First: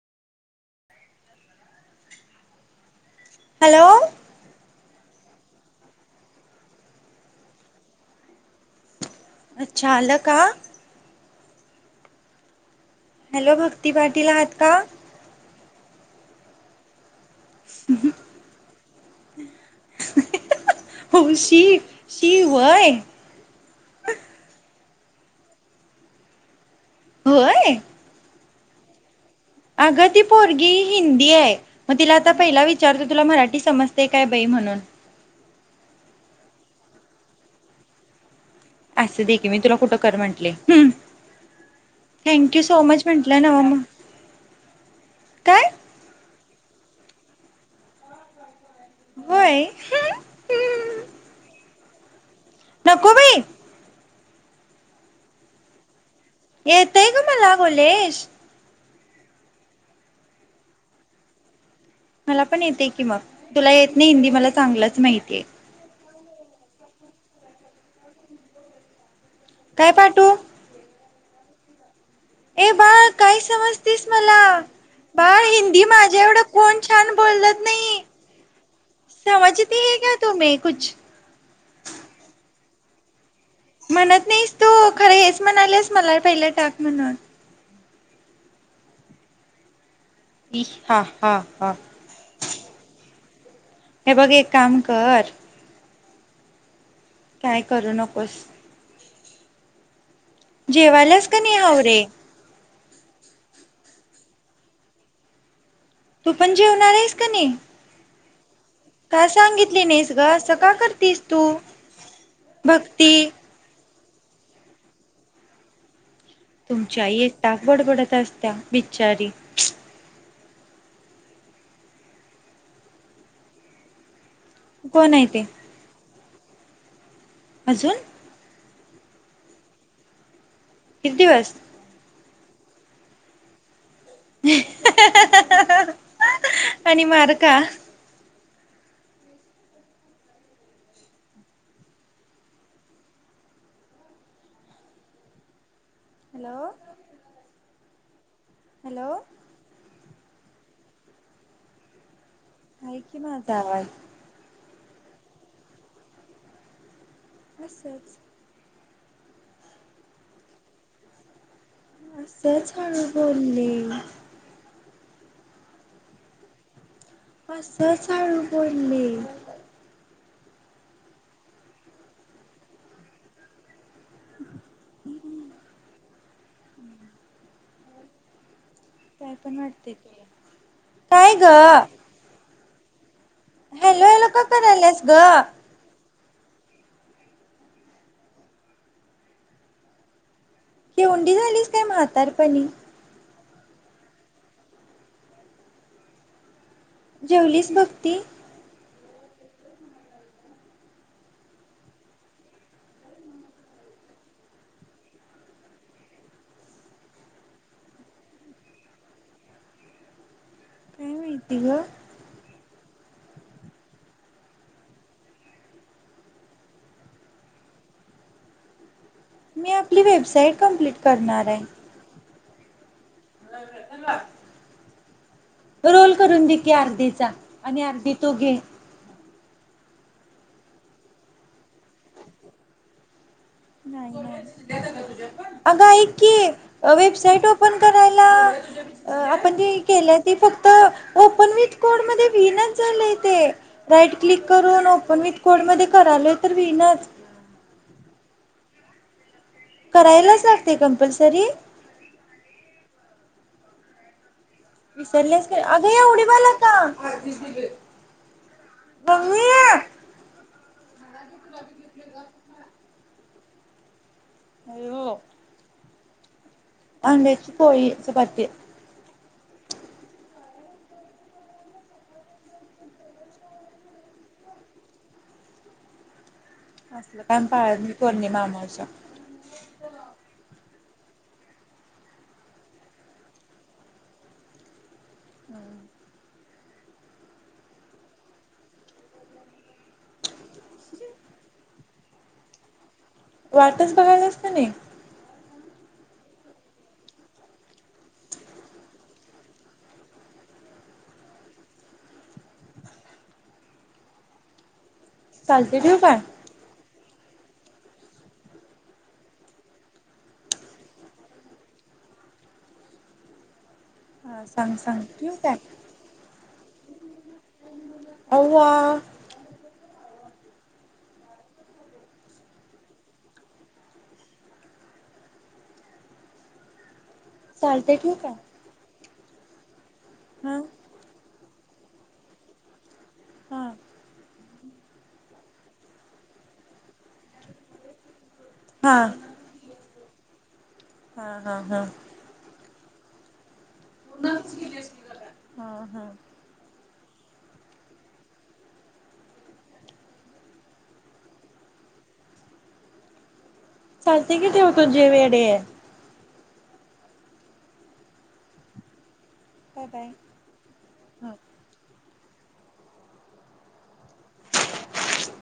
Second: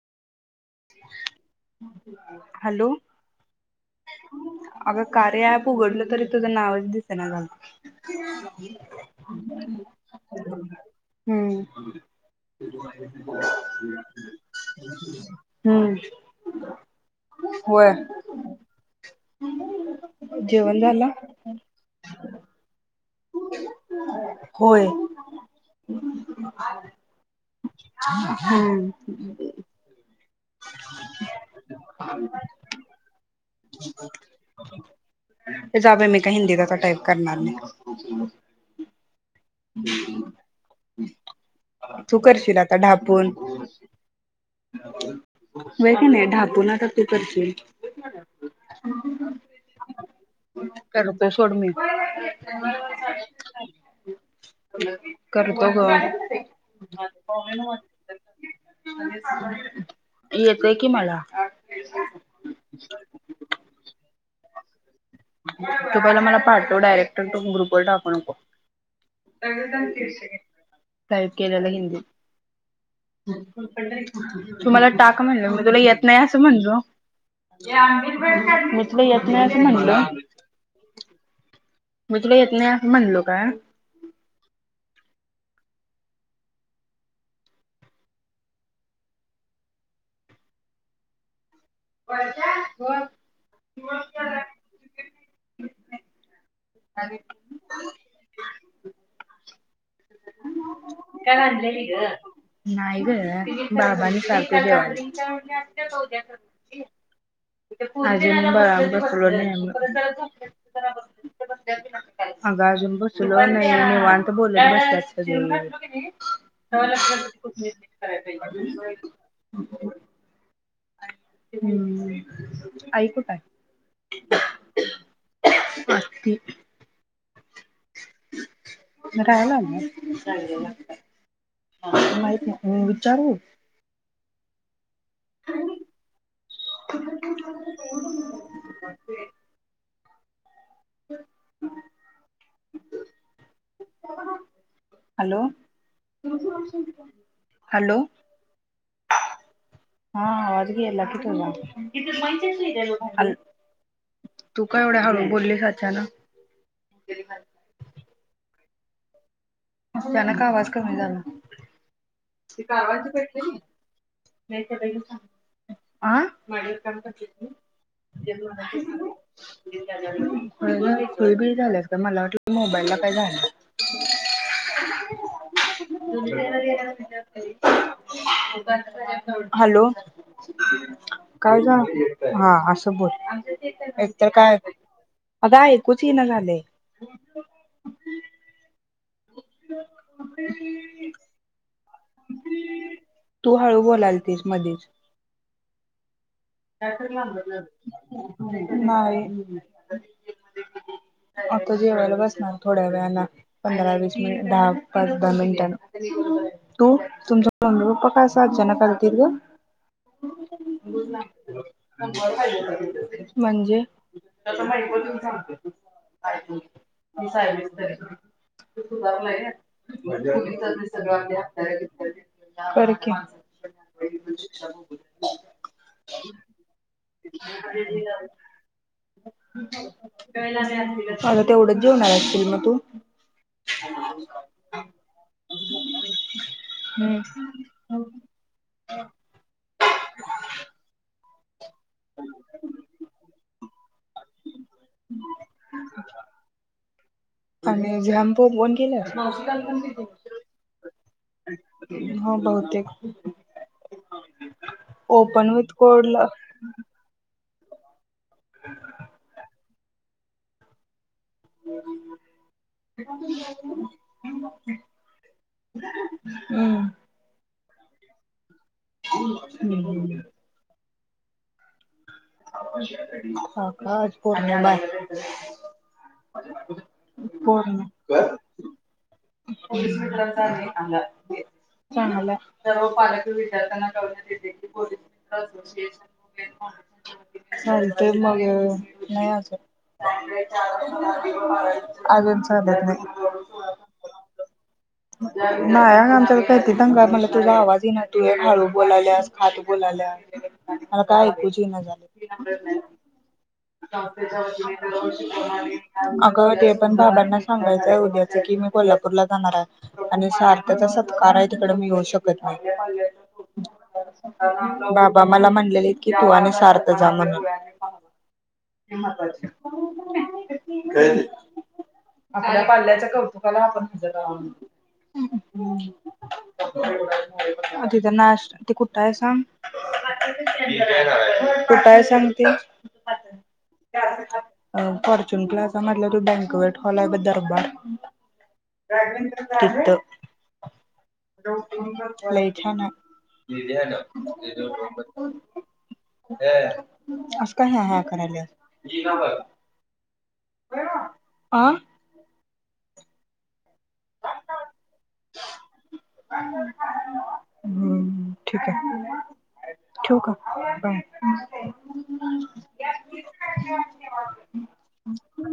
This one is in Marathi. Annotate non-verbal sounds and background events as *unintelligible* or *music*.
हलो हॅलो अग कार्य ऍप उघडलं तरी तुझं नावच दिसेना झाला. अच्छा आलं का हम्म हॅलो भक्ती पाटील आहात का? हम्म होय जेवण झालं? हो शि शि होवय अ होय होय हुम्म अगं ती पोरगी हिंदी आहे मग तिला आता पहिला विचारतो तुला मराठी समजते काय बाई म्हणून काही हिंदीत आता टाईप करणार नाही. असं दे की मी तुला कुठं कर म्हटले तू थँंक करशील यू आता सो मच ढापून म्हटलं ना हो म होकी नाही ढाप कोणाकडते पैशे होय करतो सोड मी कामावर नको बाई चाललेत की काय? करतो ग येतं ग मला बोल्लेश *unintelligible* येतंय कि मला मला पण येते की मग तुला येत नाही हिंदी मला चांगलं माहितेय तु बरं मला पाठव डायरेक्ट तु ग्रुपवर टाकू नको. काय पाठवू *unintelligible* टाईप केलेला हिंदीत. ए बाळ काय समजतेस मला? तुम्हाला टाक बाळ म्हणलं मी तुला हिंदी येत नाही माझ्या एवढं असं म्हणलो. कोण छान बोलत नाही. मी तुला येत नाही असं समजती म्हणलो हे क्या तुम्हे कुछ? मी तुला येत नाही असं म्हणलो का? म्हणत नाहीस तू खरं हेच म्हणालेस मला पहिले टाक म्हणून. ईश हा-हा! हा हे बघ एक काम कर काय करू नकोस. जेवाल्यास काल काने आणलेली हावरे? ग. नाही ग बाबाांनी सारखं *unintelligible* तू पण जेवणारेस क ने? *unintelligible* *unintelligible* अगं नाहीस ग अजुन असं का करतीस बसलो तू नाही निवांत भक्ती आत्ता बोलत बसल्यात सगळीजन *unintelligible* तुमची आई एकटाक बडबडत असत्या, बिच्चारी. हम्म! ऐकू काय कोण हाय ते? अ अजून म राह्यला आल्यात? किती दिवस? विचारू? *unintelligible* आणि मार खा. े *unintelligible* *unintelligible* ऍलो! Hello *unintelligible* hello! हॅलो! हा आवाज गेला की तुझा. हाय की माझा आवाज तू का एवढ्या हाळू बोललीस आचानक? असच. अचानक आवाज कमी झाला. ती असच हाळू कारवांची बोलली आं *unintelligible* *unintelligible* असंच हळू बोलले झालंस का मला वाट मोबाईलला काय झालं. *inaudible* काय पण *unintelligible* हॅलो वाटते तुला काय जा हा अस बोल हॅलो हॅलो एकतर का कराल्यास ग तीन झाले. *unintelligible* किवंडी झाली काय म्हातारपणी तू हळू बोलालतिस मधीच जेवलीस भक्ती *unintelligible* आता जेवायला बसणार थोड्या वेळाला पंधरा वीस मिनि दहा पाच दहा मिनिटां तू तुमचा मम्मी पप्पा का अस अचानक आलतीत ग *unintelligible* काय माहिती ग म्हणजे सुधारलंय घ्या मी आपली वेबसाईट पोरींच्यात कंप्लीट सगळ ह्या करणार आहे *unintelligible* कर *unintelligible* *inaudible* रोल करून दे की अर्धीचा आणि अर्धी तू घे आता तेवढंच जेवणा असतील मग तू नाही नाय अग ऐक कि वेबसाईट ओपन करायला आपण ती केल्या ती फक्त ओपन वि कोड मध्ये विणच झालय ते राईट क्लिक करून ओपन विथ कोड मध्ये करालोय तर विनंच *unintelligible* केल्या करायलाच लागते कंपल्स तरी हो बहुतेक ओपन विसरलेच विथ अगं या कोडला उडीवाला का? *inaudible* *inaudible* *unintelligible* *unintelligible* *unintelligible* *unintelligible* *unintelligible* होळीचं वाद्य *inaudible* *inaudible* आकाश भरून याला लागलंय असलं काम पाळत नाही रे. पौर्णिमा अमावस्या *inaudible* चांगलं हाय, सर्व पालक विद्यार्थ्यांना कळवतात की पोलीस *unintelligible* ह चालतय मग नाही अजून अजून चालत नाही. वाटच बघायलास का नाही नाही अंग आमच्याकडे काय ती दंगा क मला तुझा आवाज ये ना तू हे हळू बोलाल्यास खात बोलाल्यास मला काय कुचं ईना झालय. चालते ठेवू काय *unintelligible* अगं ते पण भाब सांगायचंय उद्याच की मी कोल्हापूरला जाणार हाय. आणि सारथ्याचा सत्कार आहे तिकड मी येऊ शकत नाय. हा सांग सांग बाबा ठेवू मला काय म्हणल्याले. किंवा तू आणि सार्थ जा म्हटले. हे अव्वा महत्वाचं आपल्या पाल्याच्या कौतुकाला आपण हजर चालते अरे ठेवू काय त्यांना ते कुठं काय सांग. हा *unintelligible* कुठाय सांग ते. हा अ फॉर्च्युून प्लाझा मधलं तू बँकवट हॉल आहे ब दरबार हा गार्डनकडे जायचंय, तिथं हा हा हा लई छान हाय. हा हा *unintelligible* अस काय ह्या ह्या करायलात. अ चालतंय की ठेवतो जेव वेडे. *inaudible* हम ठीक आहे. बाय बाय ठेऊ का बाय हा ह्